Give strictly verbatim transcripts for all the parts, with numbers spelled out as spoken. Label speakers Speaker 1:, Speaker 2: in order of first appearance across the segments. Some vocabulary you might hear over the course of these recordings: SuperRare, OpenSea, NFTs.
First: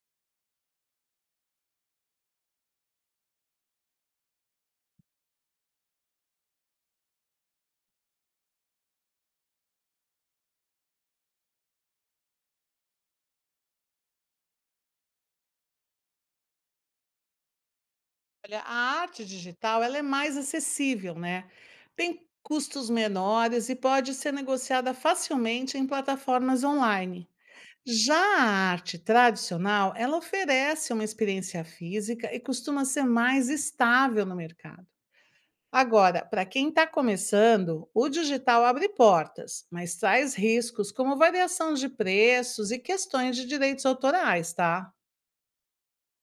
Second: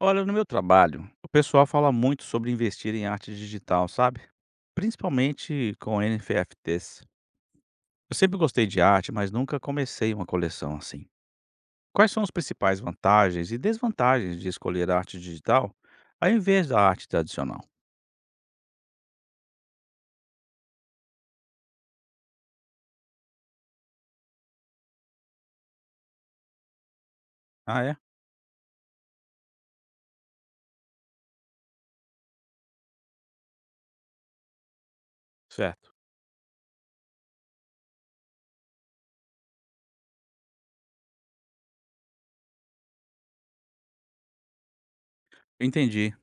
Speaker 1: Olha, no meu trabalho, o pessoal fala muito sobre investir em arte digital, sabe? Principalmente com N F Ts. Eu sempre gostei de arte, mas nunca comecei uma coleção assim. Quais são as principais vantagens e desvantagens de escolher arte digital ao invés da arte tradicional?
Speaker 2: Olha, a arte digital ela é mais acessível, né? Tem custos menores e pode ser negociada facilmente em plataformas online.
Speaker 1: Ah, é?
Speaker 2: Já a arte tradicional, ela oferece uma experiência física e costuma ser mais estável no mercado.
Speaker 1: Certo.
Speaker 2: Agora, para quem está começando, o digital abre portas, mas traz riscos como variação de preços e questões de direitos autorais, tá?
Speaker 1: Entendi.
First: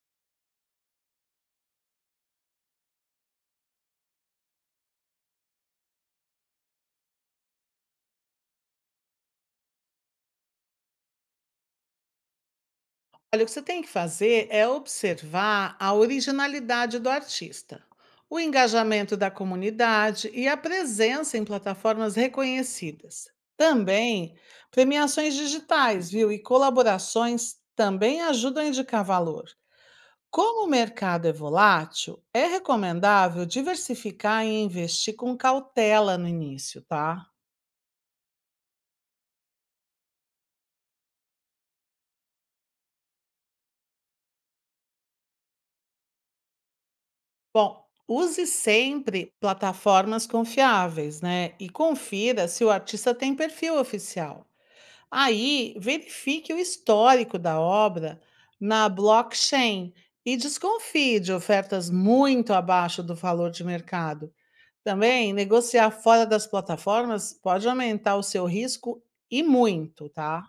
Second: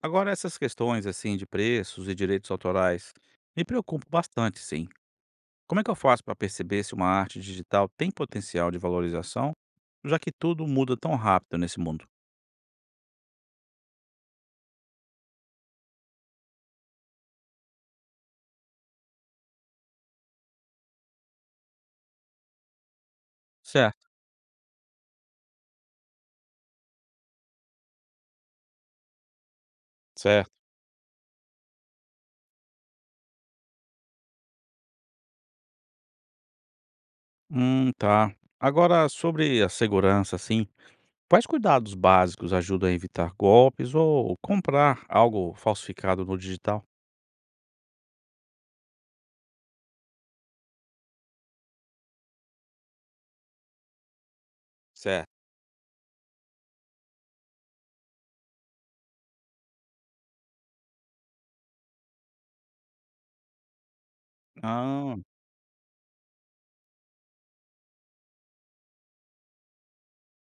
Speaker 1: Agora, essas questões assim de preços e direitos autorais me preocupam bastante, sim. Como é que eu faço para perceber se uma arte digital tem potencial de valorização, já que tudo muda tão rápido nesse mundo?
Speaker 2: Olha, o que você tem que fazer é observar a originalidade do artista, o engajamento da comunidade e a presença em plataformas reconhecidas.
Speaker 1: Certo,
Speaker 2: Também premiações digitais, viu? E colaborações também ajudam a indicar valor.
Speaker 1: certo.
Speaker 2: Como o mercado é volátil, é recomendável diversificar e investir com cautela no início, tá?
Speaker 1: Hum, tá. Agora, sobre a segurança, assim, quais cuidados básicos ajudam a evitar golpes ou comprar algo falsificado no digital?
Speaker 2: Bom, use sempre plataformas confiáveis, né? E confira se o artista tem perfil oficial.
Speaker 1: Certo.
Speaker 2: Aí, verifique o histórico da obra na blockchain e desconfie de ofertas muito abaixo do valor de mercado.
Speaker 1: Ah,
Speaker 2: Também, negociar fora das plataformas pode aumentar o seu risco e muito, tá?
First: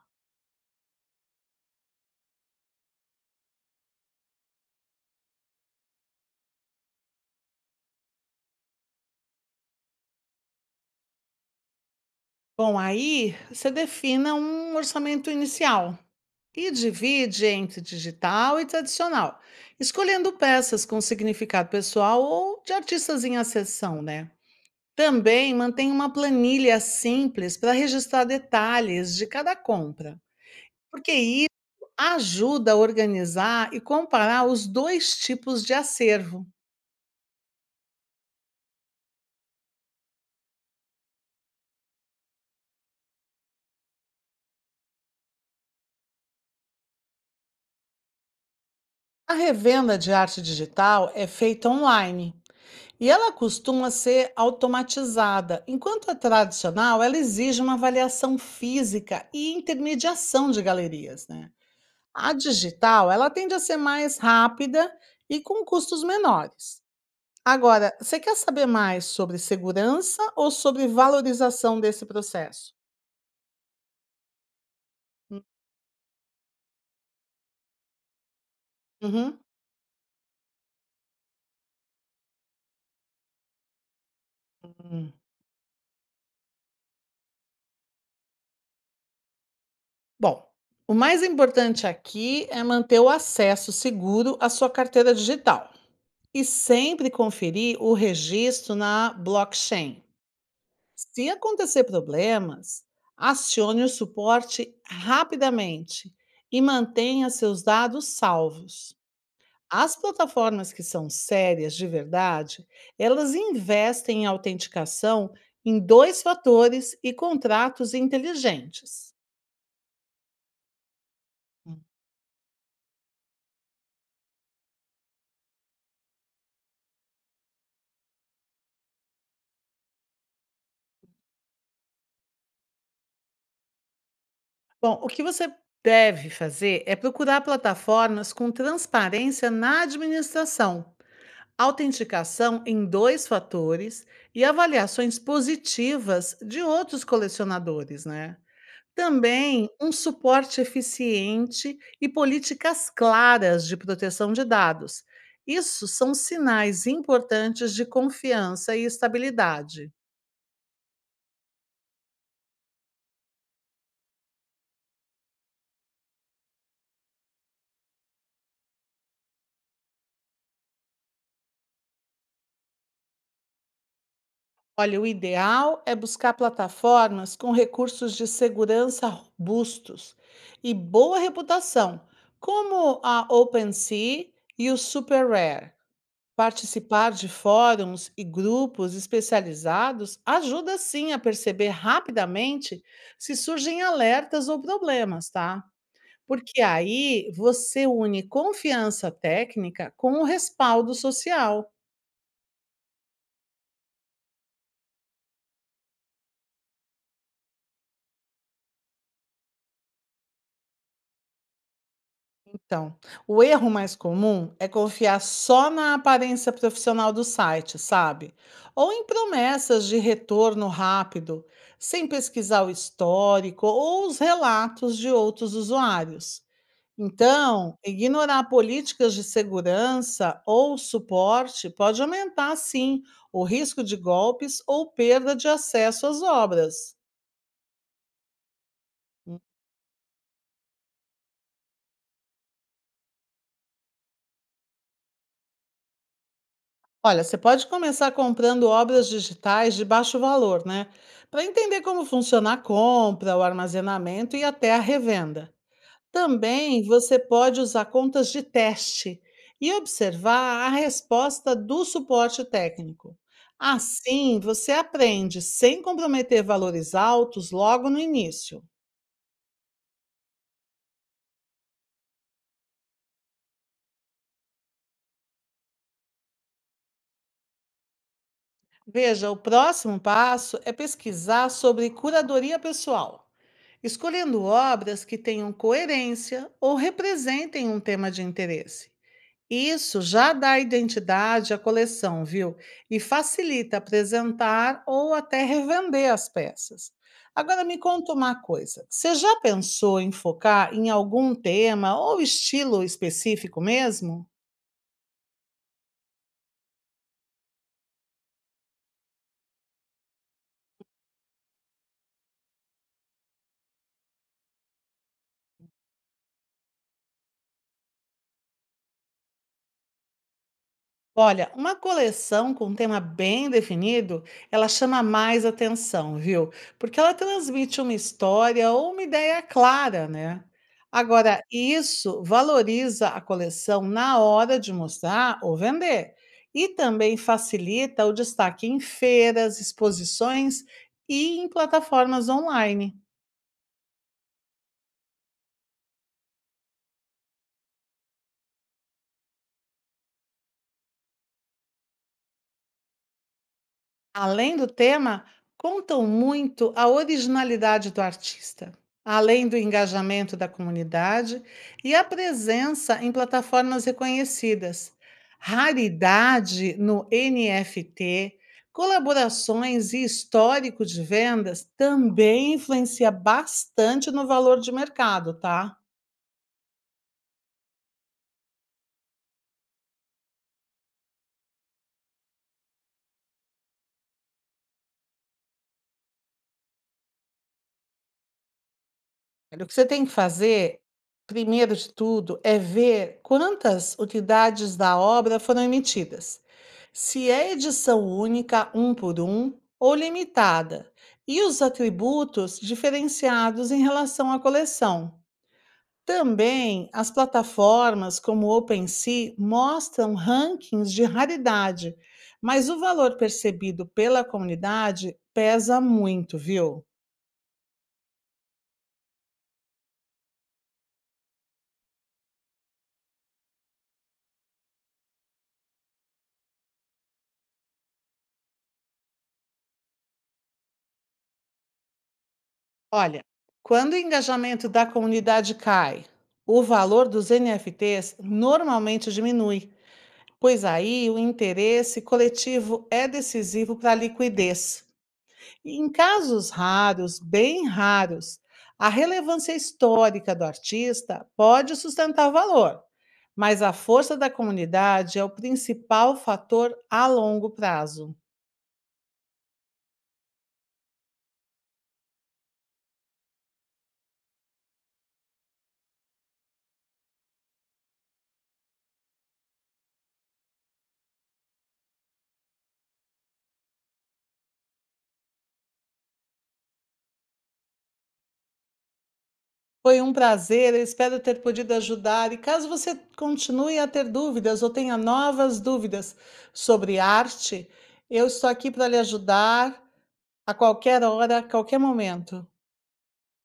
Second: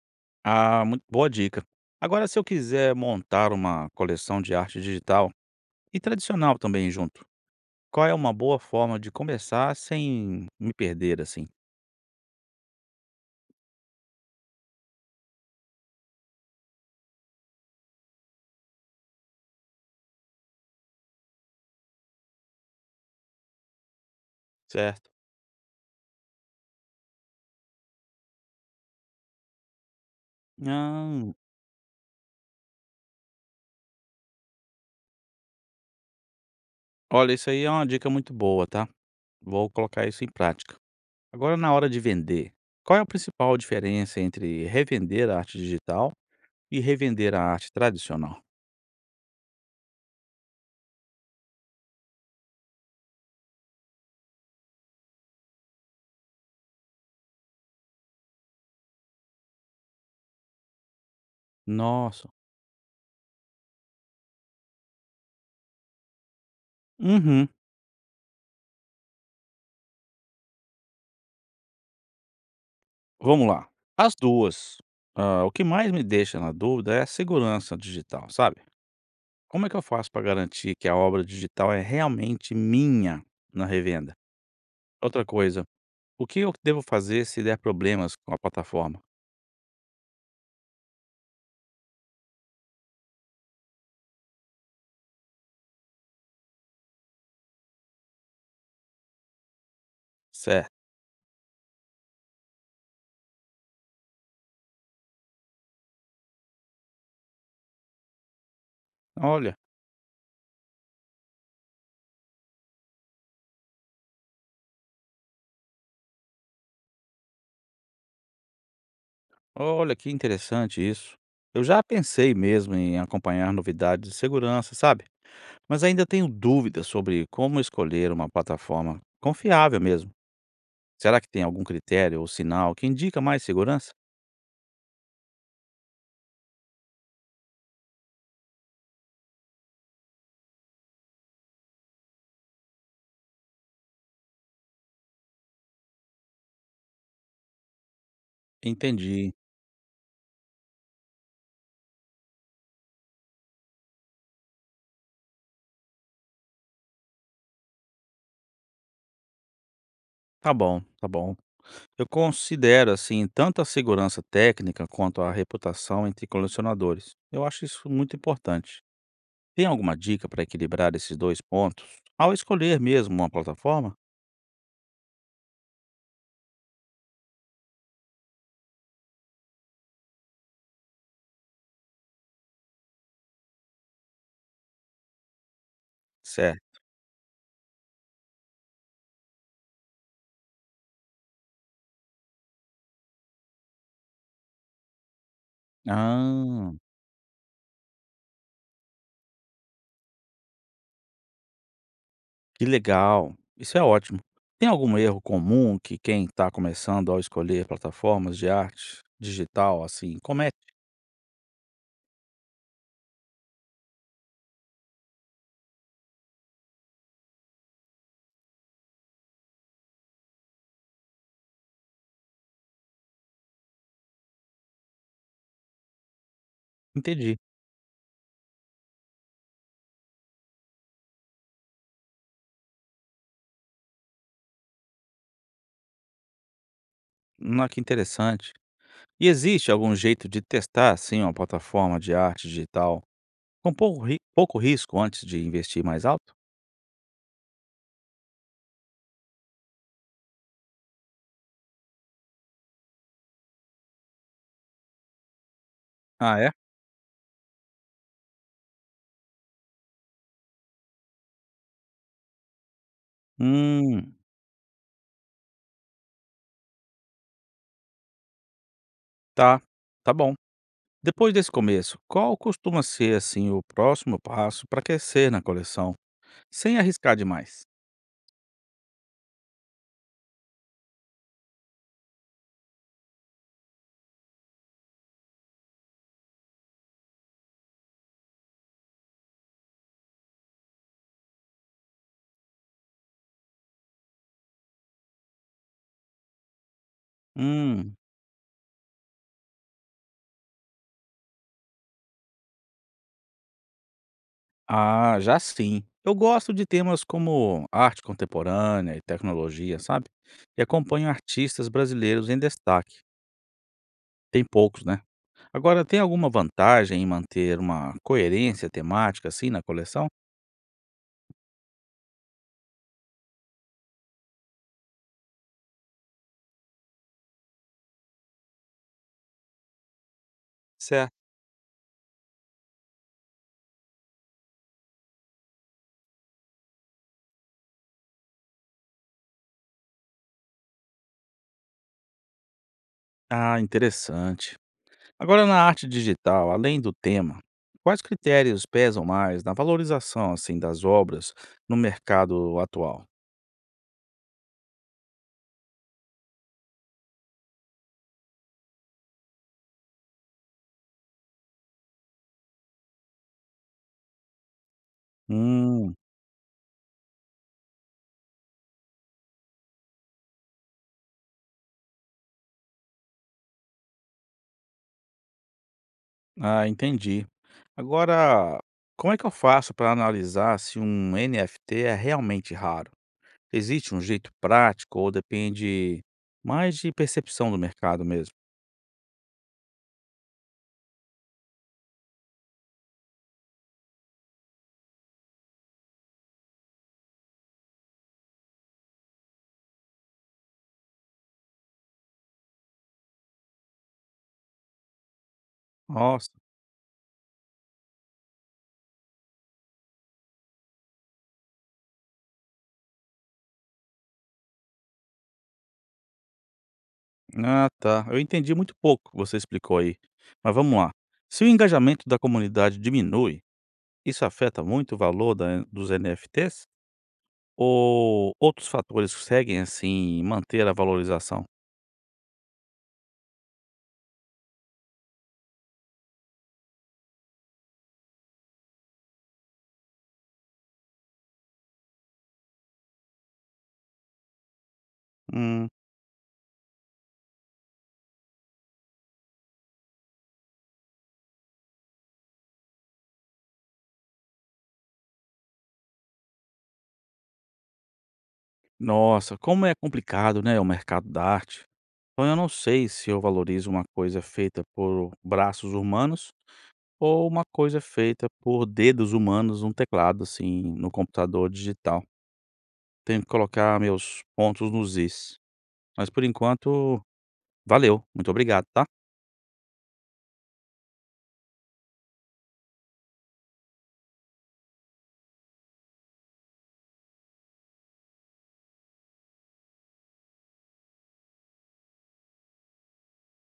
Speaker 1: ah, muito boa dica. Agora, se eu quiser montar uma coleção de arte digital e tradicional também junto, qual é uma boa forma de começar sem me perder assim?
Speaker 2: Bom, aí você defina um orçamento inicial e divide entre digital e tradicional, escolhendo peças com significado pessoal ou de artistas em ascensão, né?
Speaker 1: Certo.
Speaker 2: Também mantém uma planilha simples para registrar detalhes de cada compra, porque
Speaker 1: Ah,
Speaker 2: isso ajuda a organizar e comparar os dois tipos de acervo.
Speaker 1: olha, isso aí é uma dica muito boa, tá? Vou colocar isso em prática. Agora, na hora de vender, qual é a principal diferença entre revender a arte digital e revender a arte tradicional?
Speaker 2: A revenda de arte digital é feita online, e ela costuma ser automatizada, enquanto a tradicional ela exige uma avaliação física e intermediação de galerias, né?
Speaker 1: Nossa.
Speaker 2: A digital, ela tende a ser mais rápida e com custos menores.
Speaker 1: Uhum.
Speaker 2: Agora, você quer saber mais sobre segurança ou sobre valorização desse processo?
Speaker 1: Vamos lá. As duas. Ah, o que mais me deixa na dúvida é a segurança digital, sabe?
Speaker 2: Uhum.
Speaker 1: Como é que eu faço para garantir que a obra digital é realmente minha na revenda?
Speaker 2: Hum.
Speaker 1: Outra coisa, o que eu devo fazer se der problemas com a plataforma?
Speaker 2: Bom, o mais importante aqui é manter o acesso seguro à sua carteira digital. E sempre conferir o registro na blockchain.
Speaker 1: Certo.
Speaker 2: Se acontecer problemas, acione o suporte rapidamente e mantenha seus dados salvos.
Speaker 1: Olha.
Speaker 2: As plataformas que são sérias de verdade, elas investem em autenticação em dois fatores e contratos inteligentes.
Speaker 1: Olha, que interessante isso. Eu já pensei mesmo em acompanhar novidades de segurança, sabe? Mas ainda tenho dúvidas sobre como escolher uma plataforma confiável mesmo. Será que tem algum critério ou sinal que indica mais segurança?
Speaker 2: Bom, o que você deve fazer é procurar plataformas com transparência na administração, autenticação em dois fatores e avaliações positivas de outros colecionadores, né?
Speaker 1: Entendi.
Speaker 2: Também um suporte eficiente e políticas claras de proteção de dados. Isso são sinais importantes de confiança e estabilidade.
Speaker 1: Tá bom, tá bom. Eu considero assim tanto a segurança técnica quanto a reputação entre colecionadores. Eu acho isso muito importante. Tem alguma dica para equilibrar esses dois pontos ao escolher mesmo uma plataforma?
Speaker 2: Olha, o ideal é buscar plataformas com recursos de segurança robustos e boa reputação, como a OpenSea e o SuperRare.
Speaker 1: Certo.
Speaker 2: Participar de fóruns e grupos especializados ajuda sim a perceber rapidamente se surgem alertas ou problemas, tá? Porque
Speaker 1: Ah.
Speaker 2: aí você une confiança técnica com o respaldo social.
Speaker 1: Que legal, isso é ótimo. Tem algum erro comum que quem está começando ao escolher plataformas de arte digital, assim, comete?
Speaker 2: Então, o erro mais comum é confiar só na aparência profissional do site, sabe? Ou em promessas de retorno rápido, sem pesquisar o histórico ou os relatos de outros usuários.
Speaker 1: Entendi.
Speaker 2: Então, ignorar políticas de segurança ou suporte pode aumentar, sim, o risco de golpes ou perda de acesso às obras.
Speaker 1: Ah, que interessante. E
Speaker 2: Hum.
Speaker 1: existe algum jeito de testar, assim, uma plataforma de arte digital com pouco ri pouco risco antes de investir mais alto?
Speaker 2: Olha, você pode começar comprando obras digitais de baixo valor, né? Para entender como funciona a compra, o armazenamento e até a revenda.
Speaker 1: Ah, é?
Speaker 2: Também você pode usar contas de teste e observar a resposta do suporte técnico.
Speaker 1: Hum,
Speaker 2: Assim, você aprende sem comprometer valores altos logo no início.
Speaker 1: tá, tá bom. Depois desse começo, qual costuma ser, assim, o próximo passo para crescer na coleção, sem arriscar demais?
Speaker 2: Veja, o próximo passo é pesquisar sobre curadoria pessoal, escolhendo obras que tenham coerência ou representem um tema de interesse. Isso já dá identidade à coleção, viu? E facilita apresentar ou até revender as peças. Agora me
Speaker 1: Hum.
Speaker 2: conta uma coisa: você já pensou em focar em algum tema ou estilo específico mesmo?
Speaker 1: Ah, já sim. Eu gosto de temas como arte contemporânea e tecnologia, sabe? E acompanho artistas brasileiros em destaque. Tem poucos, né? Agora, tem alguma vantagem em manter uma coerência temática assim na coleção?
Speaker 2: Olha, uma coleção com um tema bem definido, ela chama mais atenção, viu? Porque ela transmite uma história ou uma ideia clara, né?
Speaker 1: Certo.
Speaker 2: Agora, isso valoriza a coleção na hora de mostrar ou vender e também facilita o destaque em feiras, exposições e em plataformas online.
Speaker 1: Ah, interessante. Agora, na arte digital, além do tema, quais critérios pesam mais na valorização assim das obras no mercado atual?
Speaker 2: Além do tema, contam muito a originalidade do artista, além do engajamento da comunidade e a presença em plataformas reconhecidas.
Speaker 1: Hum.
Speaker 2: Raridade no N F T, colaborações e histórico de vendas também influencia bastante no valor de mercado, tá?
Speaker 1: Ah, entendi. Agora, como é que eu faço para analisar se um N F T é realmente raro? Existe um jeito prático ou depende mais de percepção do mercado mesmo?
Speaker 2: Olha, o que você tem que fazer, primeiro de tudo, é ver quantas unidades da obra foram emitidas. Se é edição única, um por um, ou limitada, e os atributos diferenciados em relação à coleção.
Speaker 1: Nossa,
Speaker 2: Também as plataformas como OpenSea mostram rankings de raridade, mas o valor percebido pela comunidade pesa muito, viu?
Speaker 1: ah tá. Eu entendi muito pouco que você explicou aí. Mas vamos lá. Se o engajamento da comunidade diminui, isso afeta muito o valor da- dos N F Ts? Ou outros fatores conseguem, assim, manter a valorização?
Speaker 2: Olha, quando o engajamento da comunidade cai, o valor dos N F Ts normalmente diminui, pois aí o interesse coletivo é decisivo para a liquidez.
Speaker 1: Hum,
Speaker 2: E em casos raros, bem raros, a relevância histórica do artista pode sustentar o valor, mas a força da comunidade é o principal fator a longo prazo.
Speaker 1: nossa, como é complicado, né, o mercado da arte. Então eu não sei se eu valorizo uma coisa feita por braços humanos ou uma coisa feita por dedos humanos num teclado, assim, no computador digital. Tenho que colocar meus pontos nos is. Mas por enquanto, valeu. Muito obrigado, tá?
Speaker 2: Foi um prazer, eu espero ter podido ajudar. E caso você continue a ter dúvidas ou tenha novas dúvidas sobre arte, eu estou aqui para lhe ajudar a qualquer hora, a qualquer momento.